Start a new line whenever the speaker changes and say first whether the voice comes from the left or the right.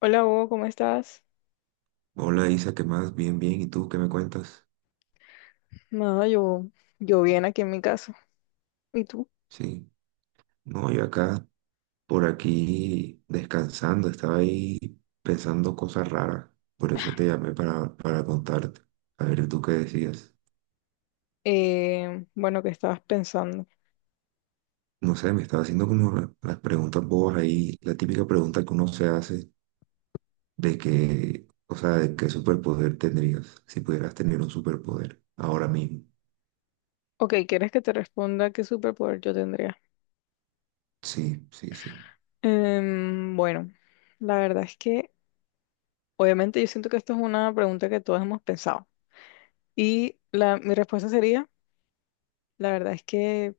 left: Hola Hugo, ¿cómo estás?
right: Hola Isa, ¿qué más? Bien, bien. ¿Y tú qué me cuentas?
left: Nada, yo bien aquí en mi casa. ¿Y tú?
right: Sí. No, yo acá, por aquí, descansando. Estaba ahí pensando cosas raras. Por eso te llamé para contarte. A ver, ¿tú qué decías?
left: Bueno, ¿qué estabas pensando?
right: No sé, me estaba haciendo como las preguntas bobas ahí. La típica pregunta que uno se hace de que, o sea, de qué superpoder tendrías si pudieras tener un superpoder ahora mismo.
left: Ok, ¿quieres que te responda qué superpoder yo tendría?
right: Sí, sí, sí.
left: Bueno, la verdad es que obviamente yo siento que esto es una pregunta que todos hemos pensado. Y mi respuesta sería, la verdad es que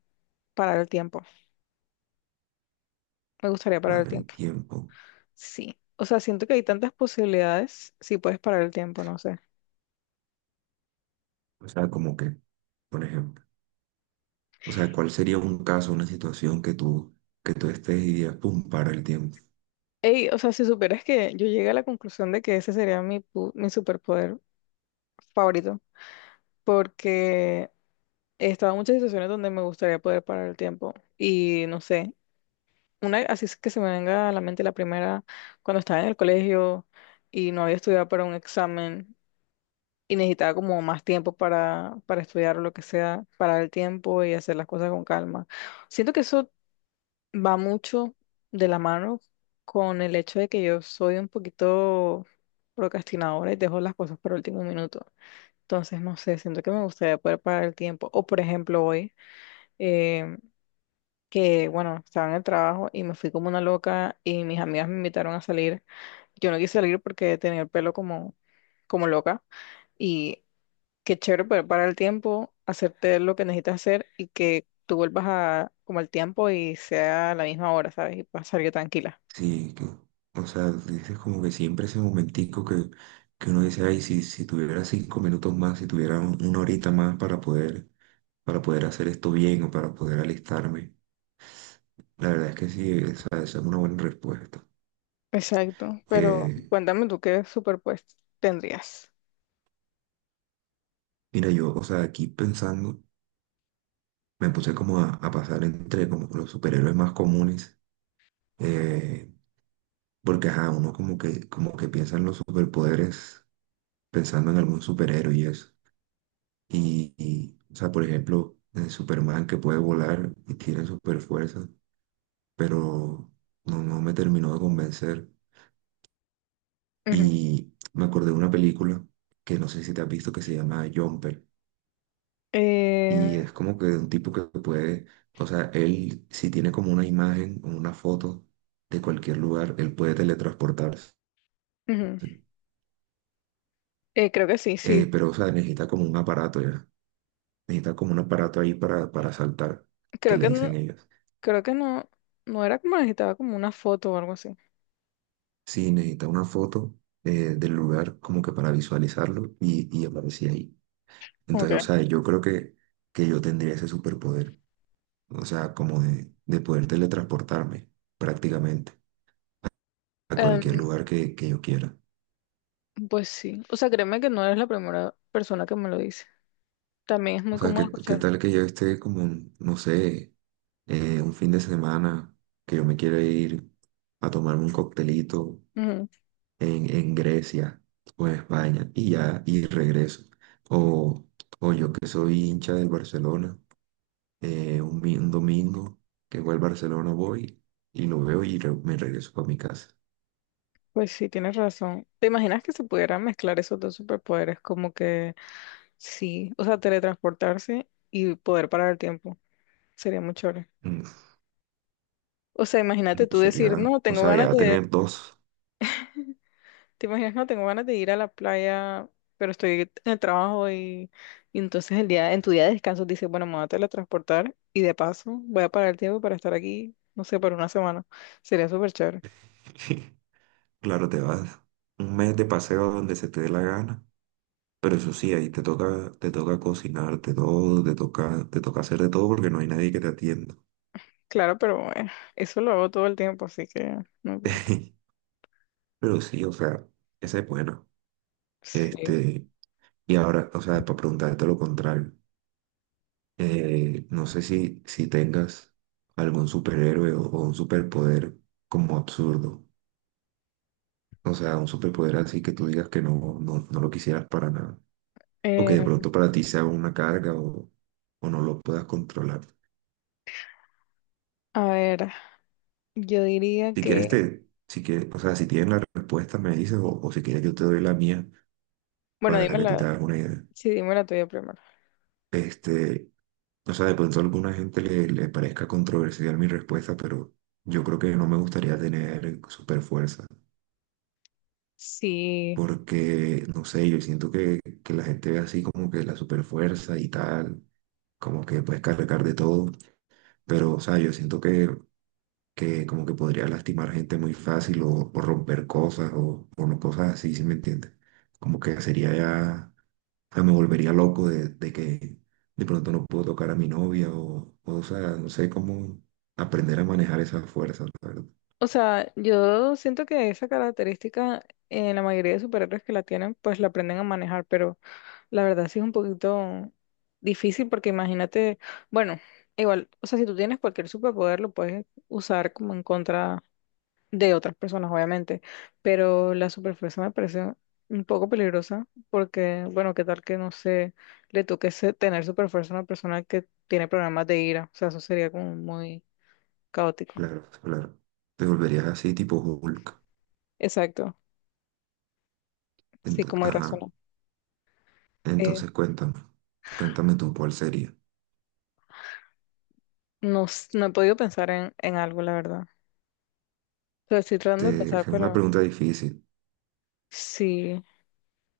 left: parar el tiempo. Me gustaría parar el
right: Para el
left: tiempo.
right: tiempo.
left: Sí. O sea, siento que hay tantas posibilidades si puedes parar el tiempo, no sé.
right: O sea, como que, por ejemplo. O sea, ¿cuál sería un caso, una situación que tú estés y digas, pum, para el tiempo?
left: Ey, o sea, si supieras que yo llegué a la conclusión de que ese sería mi superpoder favorito, porque he estado en muchas situaciones donde me gustaría poder parar el tiempo y no sé, una así es que se me venga a la mente la primera, cuando estaba en el colegio y no había estudiado para un examen y necesitaba como más tiempo para estudiar o lo que sea, parar el tiempo y hacer las cosas con calma. Siento que eso va mucho de la mano con el hecho de que yo soy un poquito procrastinadora y dejo las cosas para último minuto. Entonces, no sé, siento que me gustaría poder parar el tiempo. O, por ejemplo, hoy, eh, que, bueno, estaba en el trabajo y me fui como una loca y mis amigas me invitaron a salir. Yo no quise salir porque tenía el pelo como loca. Y qué chévere poder parar el tiempo, hacerte lo que necesitas hacer y que tú vuelvas a como al tiempo y sea a la misma hora, ¿sabes? Y pasar yo tranquila.
right: Sí, que, o sea, dices como que siempre ese momentico que uno dice, ay, si tuviera 5 minutos más, si tuviera una horita más para poder hacer esto bien o para poder alistarme. La verdad es que sí, esa es una buena respuesta.
left: Exacto, pero
right: Eh,
left: cuéntame tú qué superpuesto tendrías.
right: Mira, yo, o sea, aquí pensando, me puse como a pasar entre como los superhéroes más comunes. Eh, Porque, ajá, uno como que piensa en los superpoderes pensando en algún superhéroe y eso. O sea, por ejemplo, en Superman que puede volar y tiene super fuerza, pero no, no me terminó de convencer.
left: Ujú.
right: Y me acordé de una película que no sé si te has visto que se llama Jumper. Y
left: Eh,
right: es como que de un tipo que puede, o sea, él si tiene como una imagen o una foto de cualquier lugar, él puede teletransportarse.
left: ujú. Creo que sí, sí.
right: Pero, o sea, necesita como un aparato ya. Necesita como un aparato ahí para saltar, que
left: Creo
right: le
left: que no,
right: dicen ellos.
left: creo que no, no era como necesitaba como una foto o algo así.
right: Sí, necesita una foto del lugar como que para visualizarlo y aparecía ahí.
left: Ok.
right: Entonces, o sea, yo creo que yo tendría ese superpoder. O sea, como de poder teletransportarme prácticamente a cualquier
left: Em,
right: lugar que yo quiera.
left: pues sí. O sea, créeme que no eres la primera persona que me lo dice. También es
right: O
left: muy
right: sea,
left: cómodo
right: ¿qué, qué
left: escuchar.
right: tal que yo esté como, no sé, un fin de semana que yo me quiera ir a tomarme un coctelito en Grecia o en España y ya, y regreso. O, o yo que soy hincha del Barcelona, un, un domingo que voy al Barcelona voy y lo veo y me regreso para mi casa.
left: Pues sí, tienes razón. ¿Te imaginas que se pudieran mezclar esos dos superpoderes? Como que sí, o sea, teletransportarse y poder parar el tiempo. Sería muy chévere.
right: Mm,
left: O sea, imagínate
right: no
left: tú decir,
right: sería,
left: no,
right: o
left: tengo
right: sea,
left: ganas
right: ya
left: de,
right: tener dos,
left: te imaginas, no, tengo ganas de ir a la playa, pero estoy en el trabajo y entonces en tu día de descanso dices, bueno, me voy a teletransportar y de paso voy a parar el tiempo para estar aquí, no sé, por una semana. Sería súper chévere.
right: claro, te vas un mes de paseo donde se te dé la gana. Pero eso sí, ahí te toca cocinarte todo, te toca hacer de todo porque no hay nadie que te atienda.
left: Claro, pero bueno, eso lo hago todo el tiempo, así que no importa.
right: Pero sí, o sea, esa es buena.
left: Sí.
right: Este, y ahora, o sea, para preguntarte lo contrario, no sé si, si tengas algún superhéroe o un superpoder como absurdo. O sea, un superpoder así que tú digas que no, no, no lo quisieras para nada. O que de pronto para ti sea una carga o no lo puedas controlar.
left: A ver, yo diría
right: Si quieres,
left: que,
right: te, si quieres, o sea, si tienes la respuesta, me dices, o si quieres, yo te doy la mía
left: bueno,
right: para
left: dime
right: que tú te hagas una idea.
left: sí, dime la tuya primero.
right: Este, o sea, de pronto a alguna gente le, le parezca controversial mi respuesta, pero yo creo que no me gustaría tener super fuerza,
left: Sí,
right: porque, no sé, yo siento que la gente ve así como que la super fuerza y tal, como que puedes cargar de todo, pero, o sea, yo siento que como que podría lastimar gente muy fácil o romper cosas o no cosas así, ¿sí me entiendes? Como que sería ya, o sea, me volvería loco de que de pronto no puedo tocar a mi novia o sea, no sé cómo aprender a manejar esas fuerzas, la verdad.
left: o sea, yo siento que esa característica en la mayoría de superhéroes que la tienen, pues la aprenden a manejar, pero la verdad sí es un poquito difícil porque imagínate, bueno, igual, o sea, si tú tienes cualquier superpoder lo puedes usar como en contra de otras personas, obviamente, pero la superfuerza me parece un poco peligrosa porque, bueno, qué tal que no sé, le toque tener superfuerza a una persona que tiene problemas de ira, o sea, eso sería como muy caótico.
right: Claro, claro. Te volverías así tipo Hulk.
left: Exacto, sí, como hay razón.
right: Ajá.
left: Eh,
right: Entonces cuéntame, cuéntame tú cuál sería.
left: no, no he podido pensar en algo, la verdad. O sea, estoy tratando de pensar,
right: Es una
left: pero
right: pregunta difícil.
left: sí,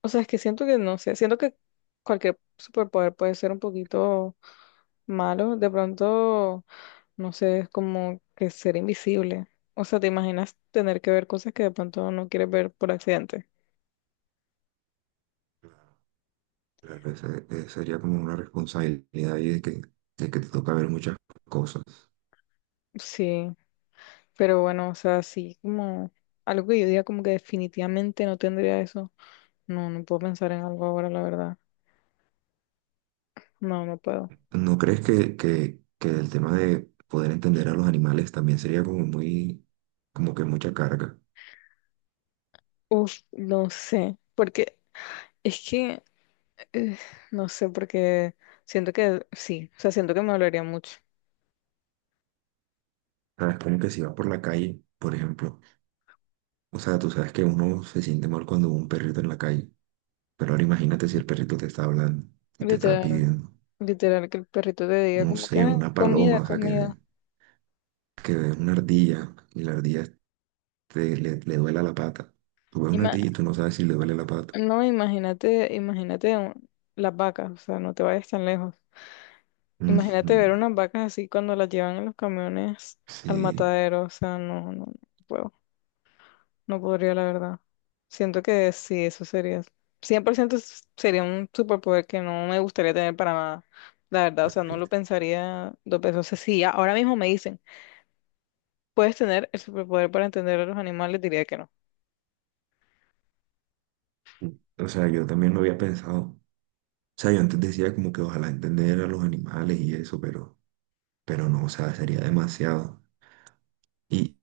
left: o sea, es que siento que no sé, siento que cualquier superpoder puede ser un poquito malo, de pronto. No sé, es como que ser invisible. O sea, te imaginas tener que ver cosas que de pronto no quieres ver por accidente.
right: Claro, sería como una responsabilidad ahí de que te toca ver muchas cosas.
left: Sí, pero bueno, o sea, sí, como algo que yo diga como que definitivamente no tendría eso. No, no puedo pensar en algo ahora, la verdad. No, no puedo.
right: ¿No crees que el tema de poder entender a los animales también sería como muy, como que mucha carga?
left: Uf, no sé, porque es que, eh, no sé, porque siento que sí, o sea, siento que me dolería mucho.
right: ¿Sabes? Como que si vas por la calle, por ejemplo, o sea, tú sabes que uno se siente mal cuando ve un perrito en la calle, pero ahora imagínate si el perrito te está hablando y te está
left: Literal,
right: pidiendo,
left: literal, que el perrito te diga
right: no
left: como que,
right: sé,
left: "Ah,
right: una
left: comida,
right: paloma, o sea, que,
left: comida.
right: que ves una ardilla y la ardilla te, le duele la pata. Tú ves una ardilla y tú no sabes si le duele la pata.
left: No, imagínate, imagínate las vacas, o sea, no te vayas tan lejos.
right: Ujú,
left: Imagínate ver unas vacas así cuando las llevan en los camiones al
right: sí,
left: matadero, o sea, no, no, no puedo, no podría, la verdad. Siento que sí, eso sería, 100% sería un superpoder que no me gustaría tener para nada, la verdad, o
right: bueno,
left: sea, no lo
right: viste.
left: pensaría dos veces. O sea, si ahora mismo me dicen, ¿puedes tener el superpoder para entender a los animales? Diría que no.
right: O sea, yo también lo había pensado. O sea, yo antes decía como que ojalá entender a los animales y eso, pero no, o sea, sería demasiado. Y,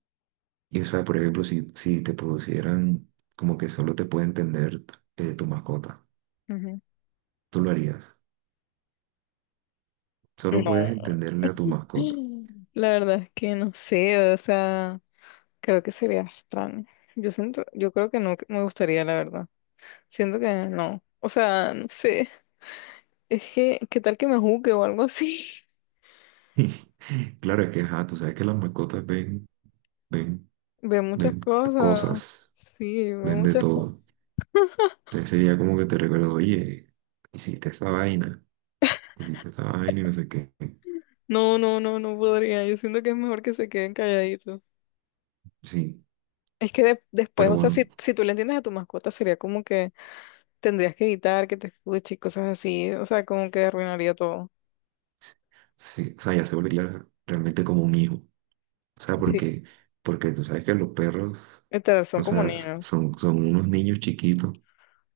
right: y o sea, por ejemplo, si, si te producieran como que solo te puede entender tu mascota,
left: Ujú.
right: tú lo harías. Solo puedes
left: No.
right: entenderle a tu mascota.
left: La verdad es que no sé, o sea, creo que sería extraño. Yo siento, yo creo que no me gustaría, la verdad. Siento que no. O sea, no sé. Es que, ¿qué tal que me juzgue o algo así?
right: Claro, es que, ajá, tú sabes que las mascotas ven, ven,
left: Veo muchas
right: ven
left: cosas.
right: cosas,
left: Sí, veo
right: ven de
left: muchas cosas.
right: todo. Entonces sería como que te recuerdo, oye, hiciste esa vaina. Hiciste esta vaina y no sé qué.
left: No, no, no, no podría. Yo siento que es mejor que se queden calladitos.
right: Sí,
left: Es que después,
right: pero
left: o sea,
right: bueno,
left: si, si tú le entiendes a tu mascota, sería como que tendrías que evitar que te escuche y cosas así. O sea, como que arruinaría todo.
right: sí, o sea, ya se volvería realmente como un hijo. O sea,
left: Sí,
right: porque, porque tú sabes que los perros,
left: literal, son
right: o
left: como
right: sea,
left: niños.
right: son, son unos niños chiquitos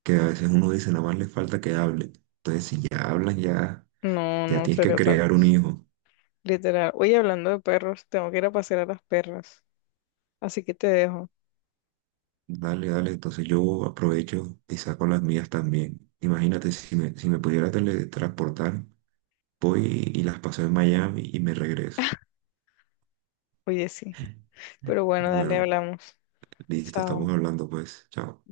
right: que a veces uno dice, nada más les falta que hable. Entonces, si ya hablan, ya,
left: No,
right: ya
left: no
right: tienes que
left: sería otra
right: crear un
left: cosa.
right: hijo.
left: Literal. Oye, hablando de perros, tengo que ir a pasear a las perras. Así que te dejo.
right: Dale, dale, entonces yo aprovecho y saco las mías también. Imagínate, si me, si me pudiera teletransportar, voy y las paso en Miami y me regreso.
left: Oye, sí. Pero bueno, dale,
right: Bueno.
left: hablamos.
right: Listo, estamos
left: Chao.
right: hablando pues. Chao.